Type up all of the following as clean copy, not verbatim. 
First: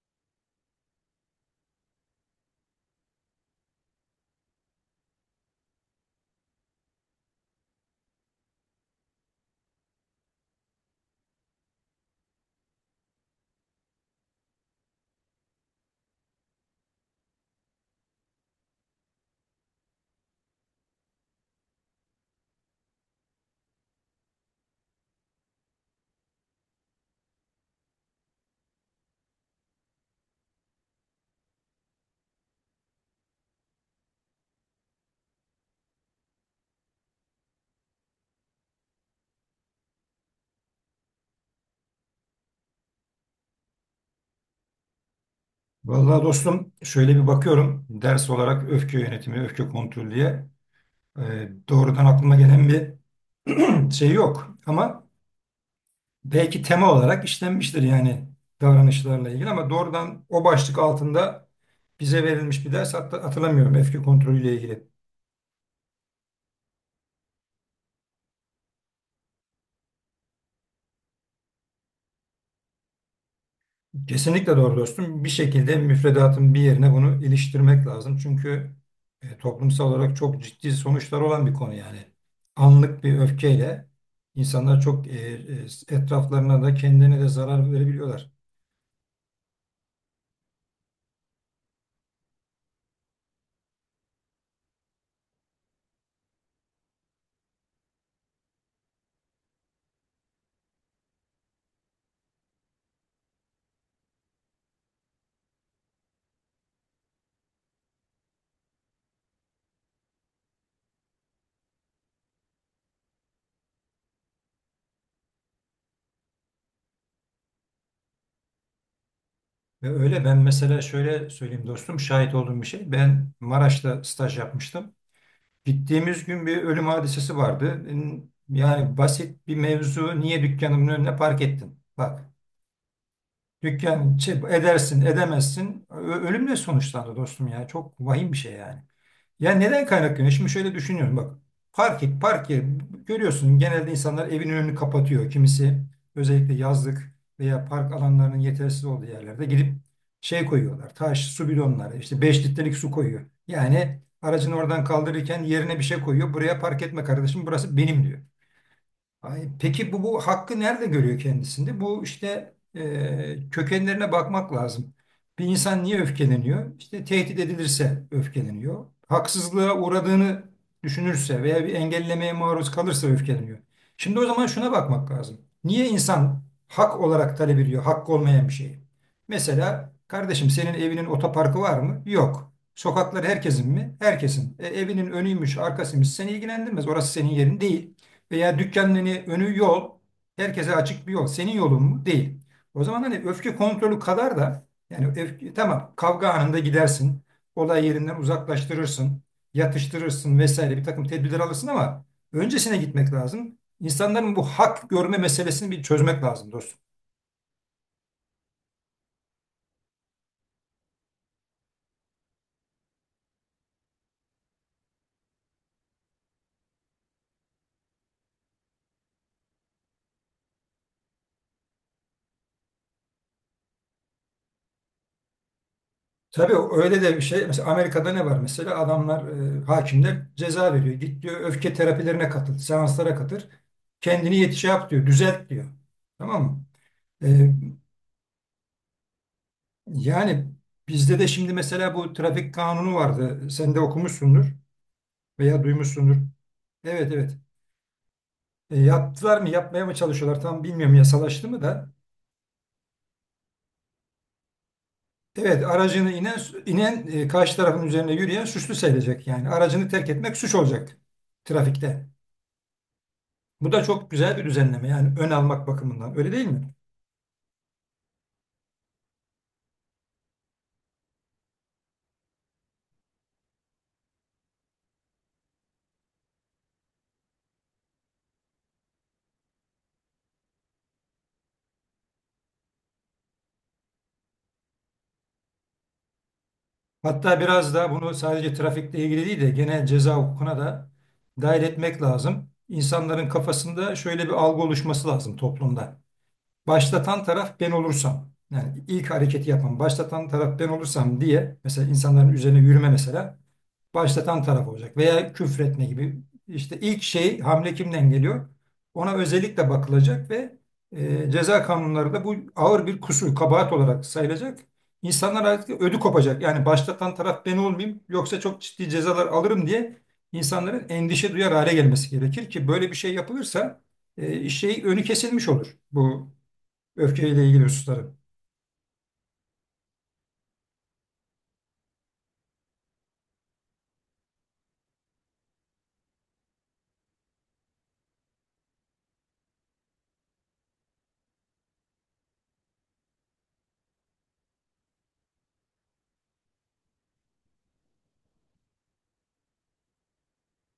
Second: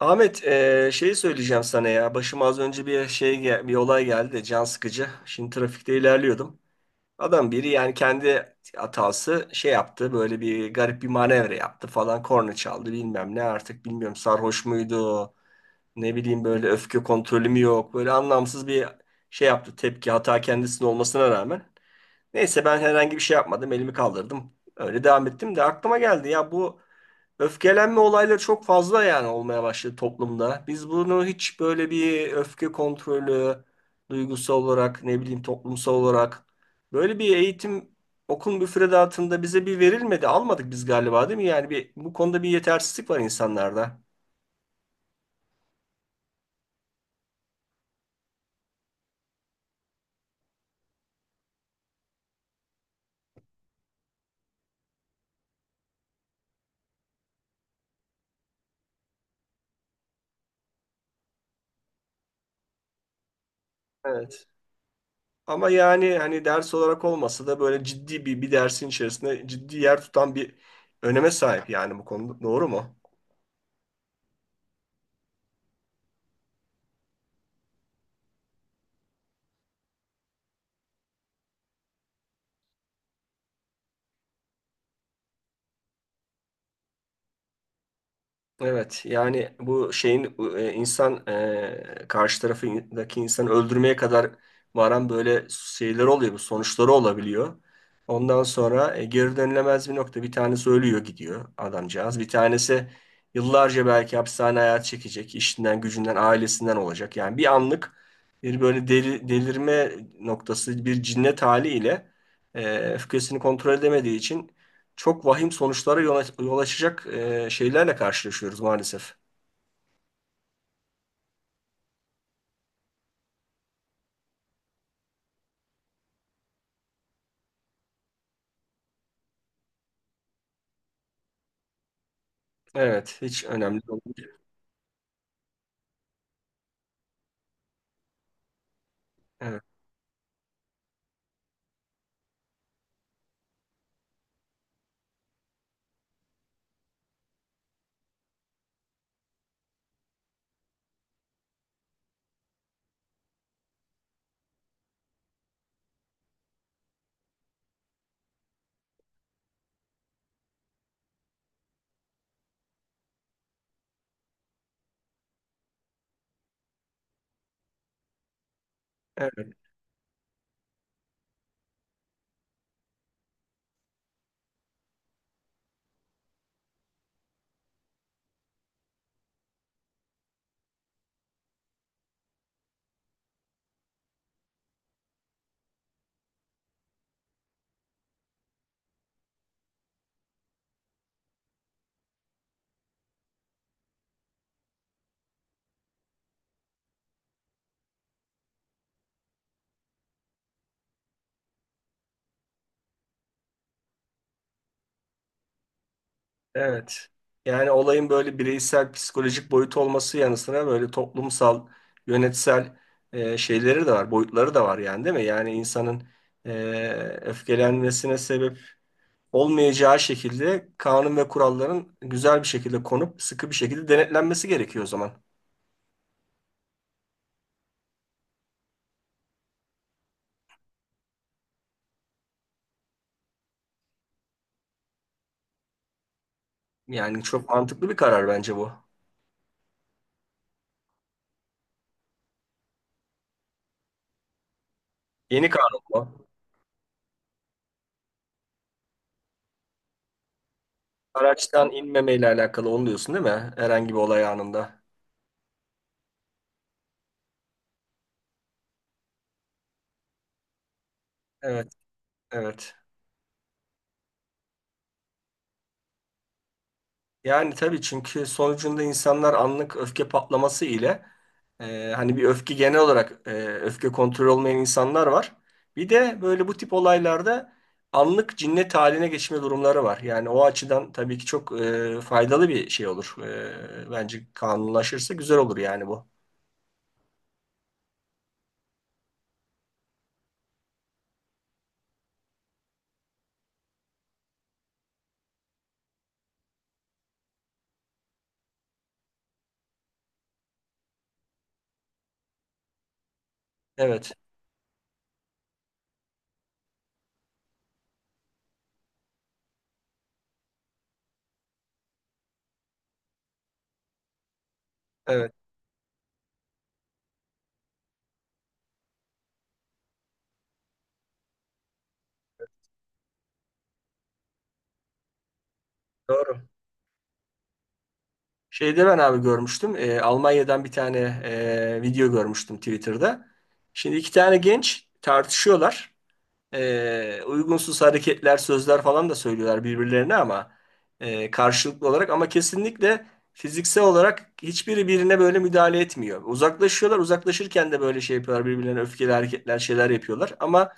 Ahmet, şeyi söyleyeceğim sana ya. Başıma az önce bir olay geldi de can sıkıcı. Şimdi trafikte ilerliyordum. Adam biri yani kendi hatası şey yaptı. Böyle bir garip bir manevra yaptı falan. Korna çaldı bilmem ne artık bilmiyorum sarhoş muydu. Ne bileyim böyle öfke kontrolümü yok. Böyle anlamsız bir şey yaptı tepki hata kendisinin olmasına rağmen. Neyse ben herhangi bir şey yapmadım. Elimi kaldırdım. Öyle devam ettim de aklıma geldi ya bu öfkelenme olayları çok fazla yani olmaya başladı toplumda. Biz bunu hiç böyle bir öfke kontrolü duygusal olarak ne bileyim toplumsal olarak böyle bir eğitim okul müfredatında bize bir verilmedi. Almadık biz galiba değil mi? Yani bir, bu konuda bir yetersizlik var insanlarda. Vallahi dostum şöyle bir bakıyorum ders olarak öfke yönetimi, öfke kontrolü diye doğrudan aklıma gelen bir şey yok. Ama belki tema olarak işlenmiştir yani davranışlarla ilgili ama doğrudan o başlık altında bize verilmiş bir ders hatta hatırlamıyorum öfke Evet. kontrolüyle ilgili. Ama yani hani ders olarak olmasa da böyle ciddi bir dersin içerisinde ciddi yer tutan bir öneme sahip yani bu konuda. Doğru mu? Kesinlikle doğru dostum. Bir şekilde müfredatın bir yerine bunu iliştirmek lazım. Çünkü toplumsal olarak çok ciddi sonuçlar olan bir konu yani. Anlık bir öfkeyle insanlar çok etraflarına da kendine de zarar verebiliyorlar. Evet yani bu şeyin insan karşı tarafındaki insanı öldürmeye kadar varan böyle şeyler oluyor bu sonuçları olabiliyor. Ondan sonra geri dönülemez bir nokta bir tanesi ölüyor gidiyor adamcağız. Bir tanesi yıllarca belki hapishane hayatı çekecek işinden gücünden ailesinden olacak. Yani bir anlık bir böyle delirme noktası bir cinnet haliyle öfkesini kontrol edemediği için çok vahim sonuçlara yol açacak şeylerle karşılaşıyoruz maalesef. Ve öyle ben mesela şöyle söyleyeyim dostum şahit olduğum bir şey. Ben Maraş'ta staj yapmıştım. Gittiğimiz gün bir ölüm hadisesi vardı. Yani basit bir mevzu niye dükkanımın önüne park ettin? Bak. Evet, hiç önemli Dükkan değil. şey, edersin, edemezsin. Ölümle sonuçlandı dostum ya. Çok vahim bir şey yani. Ya Evet, neden kaynaklanıyor? Şimdi şöyle düşünüyorum bak. Park et, park et. Görüyorsun genelde insanlar evin önünü kapatıyor. Kimisi özellikle yazlık veya park alanlarının yetersiz olduğu yerlerde gidip şey koyuyorlar. Taş, su bidonları, işte 5 litrelik su koyuyor. Yani aracını oradan kaldırırken yerine bir şey koyuyor. Buraya park etme kardeşim, burası benim diyor. Ay, peki bu hakkı nerede görüyor kendisinde? Bu işte kökenlerine bakmak lazım. Bir insan niye öfkeleniyor? İşte tehdit edilirse öfkeleniyor. evet, Haksızlığa uğradığını düşünürse veya bir engellemeye maruz kalırsa öfkeleniyor. Şimdi o zaman şuna bakmak lazım. Niye insan hak olarak talep ediyor, hakkı olmayan bir şeyi? Mesela kardeşim senin evinin otoparkı var mı? Yok. Sokaklar herkesin mi? Herkesin. E, evinin önüymüş, arkasıymış seni ilgilendirmez. Orası senin yerin değil veya dükkanın hani önü yol, herkese açık bir yol. Senin yolun mu? Değil. O zaman hani öfke kontrolü kadar da yani öfke, tamam kavga anında gidersin, olay yerinden uzaklaştırırsın, yatıştırırsın vesaire bir takım tedbirler alırsın ama öncesine gitmek lazım. İnsanların bu hak görme meselesini bir çözmek lazım dostum. evet. Yani olayın böyle bireysel, psikolojik boyutu olması yanı sıra böyle toplumsal, yönetsel şeyleri de var, boyutları da var yani değil mi? Yani insanın e, öfkelenmesine sebep olmayacağı şekilde kanun ve kuralların güzel bir şekilde konup sıkı bir şekilde denetlenmesi gerekiyor o zaman. Tabii öyle de bir şey. Mesela Amerika'da ne var mesela? Adamlar, hakimler ceza veriyor. Git diyor öfke terapilerine katıl, seanslara katıl. Kendini yetiş yap diyor, düzelt diyor. Tamam mı? Yani çok E, mantıklı bir karar bence bu. yani bizde de şimdi mesela bu trafik kanunu vardı. Sen de okumuşsundur Yeni veya kanun duymuşsundur. bu. Evet, evet. E, yaptılar mı yapmaya mı çalışıyorlar tam bilmiyorum yasalaştı mı Araçtan da. inmemeyle alakalı onu diyorsun değil mi? Herhangi bir olay anında. Evet aracını inen karşı tarafın üzerine yürüyen suçlu sayılacak. Yani aracını terk etmek suç olacak Evet, trafikte. evet. Bu da çok güzel bir düzenleme yani ön almak bakımından öyle değil mi? Yani tabii çünkü sonucunda insanlar anlık öfke patlaması ile hani bir öfke genel olarak öfke kontrolü olmayan insanlar var. Bir de böyle bu tip olaylarda anlık cinnet haline geçme durumları var. Yani o açıdan tabii ki çok faydalı bir şey olur. Bence kanunlaşırsa güzel olur yani bu. Hatta biraz da bunu sadece trafikle ilgili değil de genel ceza hukukuna da dahil etmek lazım. İnsanların kafasında şöyle bir algı oluşması lazım toplumda. Başlatan taraf ben olursam yani ilk hareketi yapan başlatan taraf ben olursam diye mesela insanların üzerine yürüme mesela Evet, başlatan taraf olacak veya küfretme gibi işte ilk şey hamle kimden geliyor ona özellikle bakılacak ve ceza kanunları da bu ağır bir kusur kabahat olarak sayılacak. evet. İnsanlar artık ödü kopacak yani başlatan taraf ben olmayayım yoksa çok ciddi cezalar alırım diye insanların endişe duyar hale gelmesi gerekir ki böyle bir şey yapılırsa şey önü kesilmiş olur bu Doğru. öfkeyle ilgili hususları. Şeyde ben abi görmüştüm. Almanya'dan bir tane video görmüştüm Twitter'da. Şimdi iki tane genç tartışıyorlar uygunsuz hareketler, sözler falan da söylüyorlar birbirlerine ama karşılıklı olarak ama kesinlikle fiziksel olarak hiçbiri birine böyle müdahale etmiyor. Uzaklaşıyorlar, uzaklaşırken de böyle şey yapıyorlar birbirlerine öfkeli hareketler, şeyler yapıyorlar ama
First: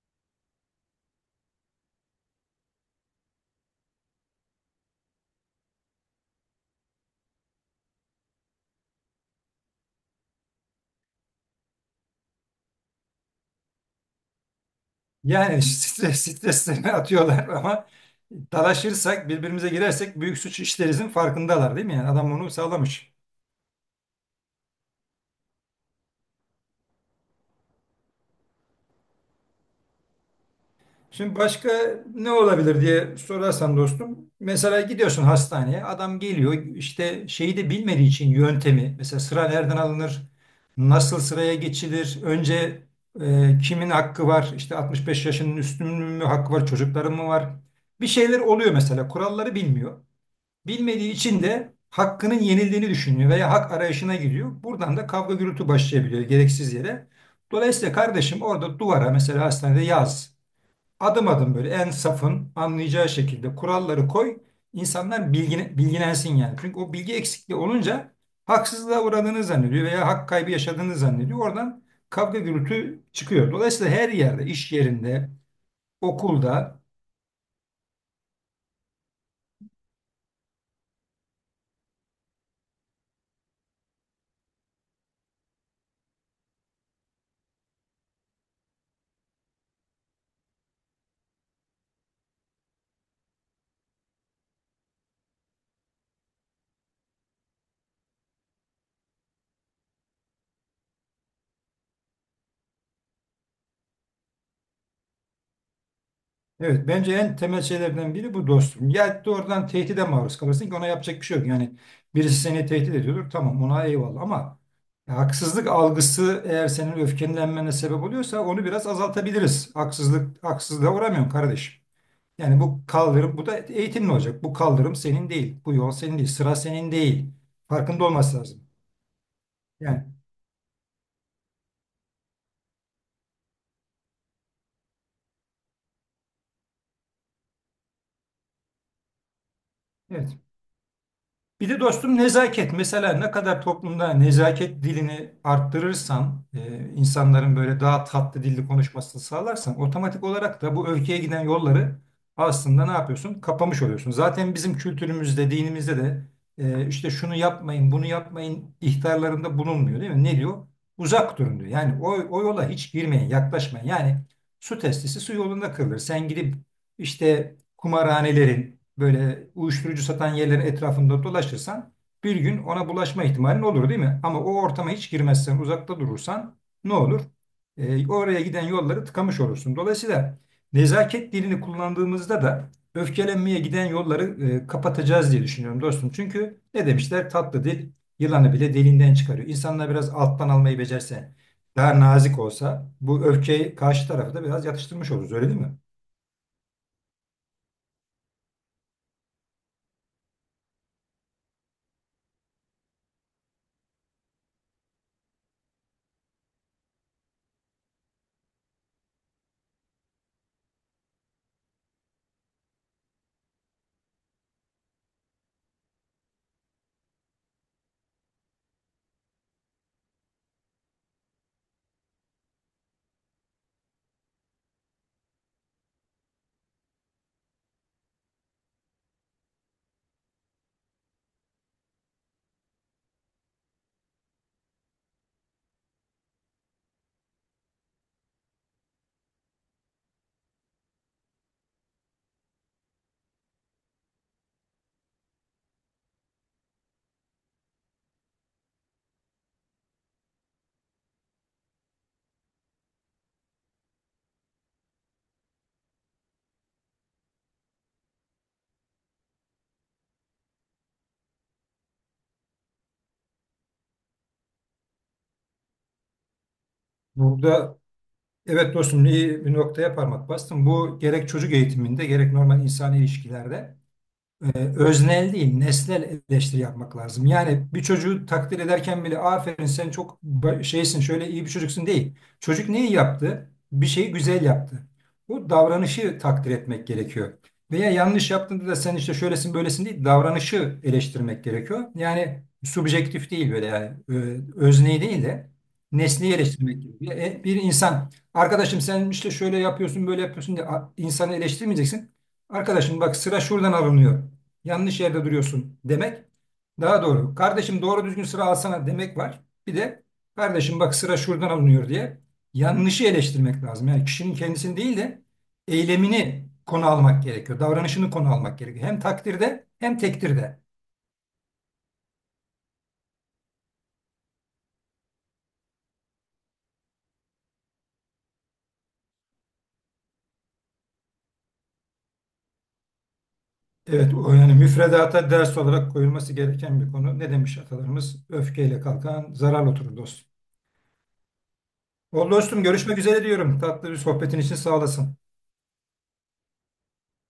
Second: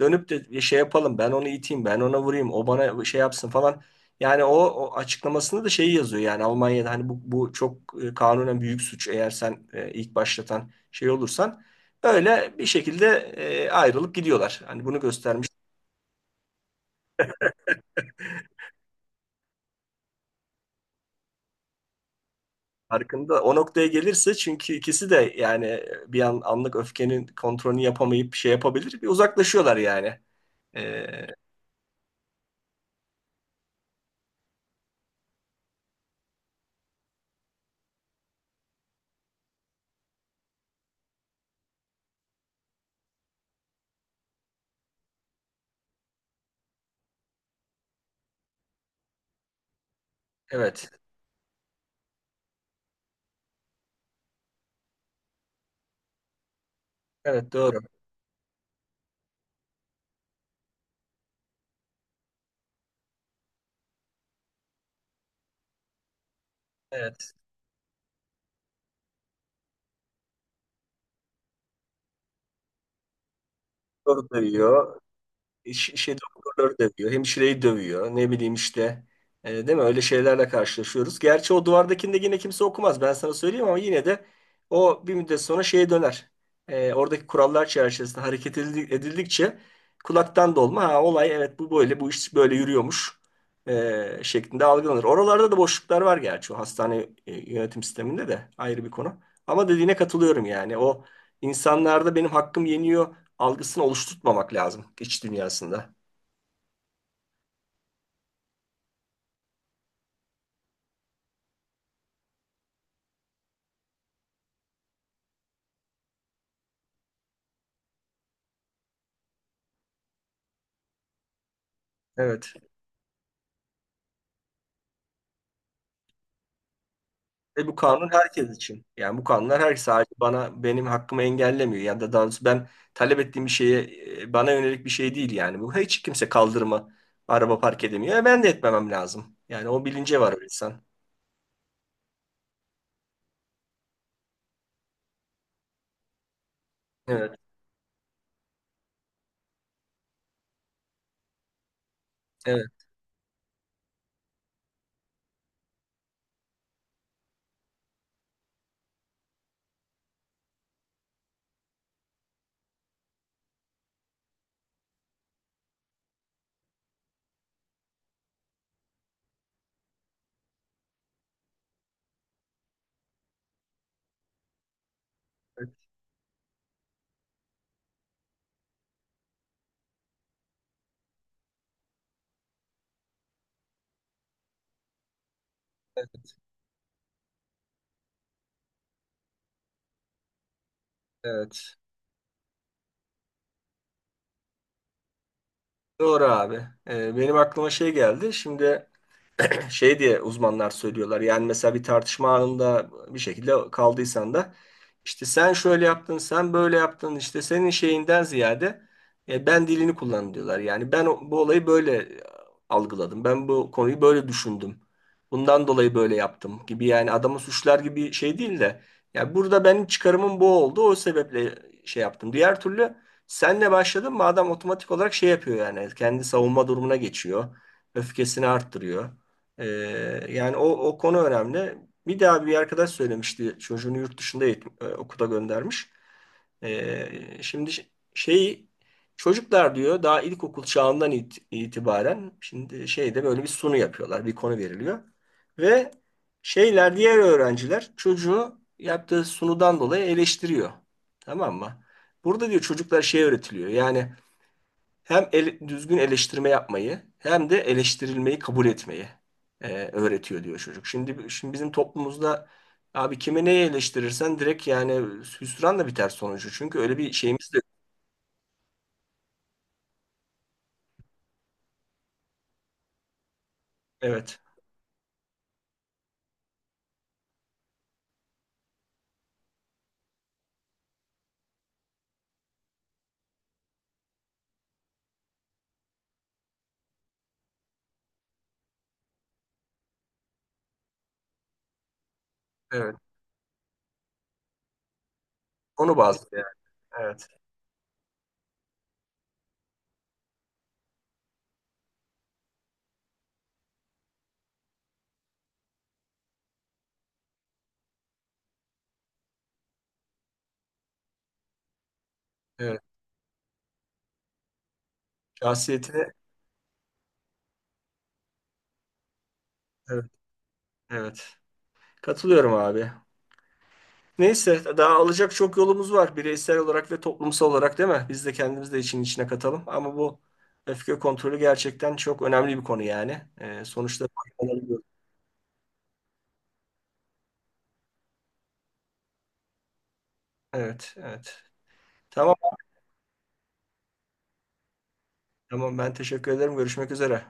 dönüp de şey yapalım ben onu iteyim, ben ona vurayım, o bana şey yapsın falan. Yani o açıklamasında da şeyi yazıyor yani Almanya'da hani bu çok kanunen büyük suç eğer sen ilk başlatan şey olursan. Öyle bir şekilde ayrılıp gidiyorlar. Hani bunu göstermiş Yani streslerini atıyorlar ama dalaşırsak, birbirimize girersek büyük suç işlerizin farkındalar değil mi? Yani adam bunu sağlamış. farkında. O noktaya gelirse çünkü ikisi de yani bir an anlık öfkenin kontrolünü yapamayıp şey yapabilir. Bir uzaklaşıyorlar yani. E, Şimdi başka ne olabilir diye sorarsan dostum. Mesela gidiyorsun hastaneye, adam geliyor işte şeyi de bilmediği için yöntemi. Mesela sıra nereden alınır? Nasıl sıraya geçilir? Önce kimin hakkı var? İşte 65 yaşının üstünün mü hakkı var? Çocukların mı var? Bir şeyler oluyor mesela. Kuralları bilmiyor. evet. Bilmediği için de hakkının yenildiğini düşünüyor veya hak arayışına giriyor. Buradan da kavga gürültü başlayabiliyor gereksiz yere. Evet doğru. Dolayısıyla kardeşim orada duvara mesela hastanede yaz. Adım adım böyle en safın anlayacağı şekilde kuralları koy. İnsanlar bilgilensin yani. Çünkü o bilgi Evet. eksikliği olunca haksızlığa uğradığını zannediyor veya hak kaybı yaşadığını zannediyor. Oradan kavga gürültü çıkıyor. Dolayısıyla her Soru yerde, iş duyuyor. yerinde, Şey doktorları okulda. dövüyor, hemşireyi dövüyor. Ne bileyim işte. Değil mi? Öyle şeylerle karşılaşıyoruz. Gerçi o duvardakinde yine kimse okumaz. Ben sana söyleyeyim ama yine de o bir müddet sonra şeye döner. Oradaki kurallar çerçevesinde edildikçe kulaktan dolma. Ha, olay evet bu böyle, bu iş böyle yürüyormuş şeklinde algılanır. Oralarda da boşluklar var gerçi o hastane yönetim sisteminde de ayrı bir konu. Ama dediğine katılıyorum yani. O insanlarda benim hakkım yeniyor algısını oluşturtmamak lazım iç dünyasında. Evet, bence en temel şeylerden biri bu dostum. Ya doğrudan tehdide maruz kalırsın ki ona yapacak bir şey yok. Yani birisi seni tehdit ediyordur, tamam ona eyvallah ama ya haksızlık algısı eğer senin öfkelenmene sebep oluyorsa onu biraz azaltabiliriz. Haksızlığa uğramıyorum kardeşim. Evet. Yani bu kaldırım, bu da eğitimli olacak. Bu kaldırım senin değil, bu yol senin değil, sıra senin değil. Ve bu Farkında kanun olması herkes lazım. için. Yani bu kanunlar her sadece Yani bana benim hakkımı engellemiyor. Yani da daha doğrusu ben talep ettiğim bir şeye bana yönelik bir şey değil yani. Bu hiç kimse kaldırıma araba park edemiyor. Ben de etmemem lazım. Yani o bilince var evet. o insan. Bir de dostum nezaket. Mesela ne kadar toplumda nezaket dilini arttırırsan, Evet, insanların böyle daha tatlı dilli konuşmasını sağlarsan otomatik olarak da bu öfkeye giden yolları evet, aslında ne yapıyorsun? Kapamış oluyorsun. Zaten bizim kültürümüzde, dinimizde de işte şunu yapmayın, bunu yapmayın ihtarlarında bulunmuyor değil mi? Ne diyor? Uzak durun diyor. Yani o yola hiç girmeyin, yaklaşmayın. Yani su testisi su yolunda kırılır. Sen gidip işte kumarhanelerin böyle uyuşturucu satan yerlerin etrafında dolaşırsan bir gün ona bulaşma ihtimalin olur değil mi? Ama o ortama hiç girmezsen, evet, uzakta durursan ne olur? E, oraya giden yolları tıkamış olursun. Dolayısıyla nezaket dilini kullandığımızda da öfkelenmeye giden yolları kapatacağız diye düşünüyorum dostum. evet. Çünkü ne demişler? Tatlı dil yılanı bile deliğinden çıkarıyor. İnsanlar biraz alttan almayı becerse, Evet. daha nazik olsa bu öfkeyi karşı tarafı da biraz yatıştırmış oluruz öyle değil mi? Doğru abi. Benim aklıma şey geldi. Şimdi şey diye uzmanlar söylüyorlar. Yani mesela bir tartışma anında bir şekilde kaldıysan da işte sen şöyle yaptın, sen böyle yaptın işte senin şeyinden ziyade ben dilini kullan diyorlar. Yani bu olayı böyle algıladım. Ben bu konuyu böyle düşündüm. Bundan dolayı böyle yaptım gibi yani adamı suçlar gibi şey değil de ya burada benim çıkarımım bu oldu. O sebeple şey yaptım. Diğer türlü senle başladım mı adam otomatik olarak şey yapıyor yani. Kendi savunma durumuna geçiyor. Öfkesini arttırıyor. Ee, Yani o konu önemli. Bir daha bir arkadaş söylemişti çocuğunu yurt dışında okula göndermiş. Şimdi şey çocuklar diyor daha ilkokul çağından itibaren şimdi şeyde böyle bir sunu yapıyorlar. Bir konu veriliyor. Ve şeyler diğer öğrenciler çocuğu yaptığı sunudan dolayı eleştiriyor. Tamam mı? Burada diyor çocuklar şey öğretiliyor. Yani düzgün eleştirme yapmayı hem de eleştirilmeyi kabul etmeyi e, öğretiyor diyor çocuk. Şimdi bizim toplumumuzda abi kime neyi eleştirirsen direkt yani hüsranla biter sonucu. Çünkü öyle bir şeyimiz de yok. Burada evet dostum iyi bir noktaya parmak bastın. Bu gerek çocuk eğitiminde gerek normal insan ilişkilerde Evet. Öznel değil, nesnel eleştiri yapmak lazım. Yani bir çocuğu takdir ederken bile aferin sen çok şeysin, şöyle iyi bir çocuksun değil. Çocuk neyi yaptı? Bir şeyi güzel yaptı. Bu davranışı takdir etmek gerekiyor. Veya yanlış yaptığında da sen işte şöylesin böylesin değil, davranışı eleştirmek gerekiyor. Yani Evet. subjektif değil böyle yani özneyi değil de Onu bazlı nesneyi yani. eleştirmek gerekiyor. Evet. E, bir insan arkadaşım sen işte şöyle yapıyorsun böyle yapıyorsun diye insanı eleştirmeyeceksin. Arkadaşım bak sıra şuradan alınıyor yanlış yerde duruyorsun demek. Daha doğru. Kardeşim doğru düzgün sıra alsana demek var. Bir de kardeşim bak sıra şuradan alınıyor diye Evet. yanlışı eleştirmek lazım. Yani kişinin kendisini değil de Şahsiyetine eylemini konu almak gerekiyor. Davranışını konu almak gerekiyor. Hem takdirde hem evet. tektirde. Evet. Katılıyorum abi. Neyse daha alacak çok yolumuz var bireysel olarak ve toplumsal olarak değil mi? Biz de kendimiz de için içine katalım ama bu öfke kontrolü gerçekten çok önemli bir konu yani. Sonuçta Evet, o yani müfredata ders olarak koyulması gereken bir konu. Ne demiş atalarımız? Öfkeyle kalkan zarar oturur dost. evet, evet. Ol Tamam, dostum görüşmek üzere diyorum. Tatlı bir sohbetin için sağ olasın. tamam. Ben teşekkür ederim. Görüşmek üzere.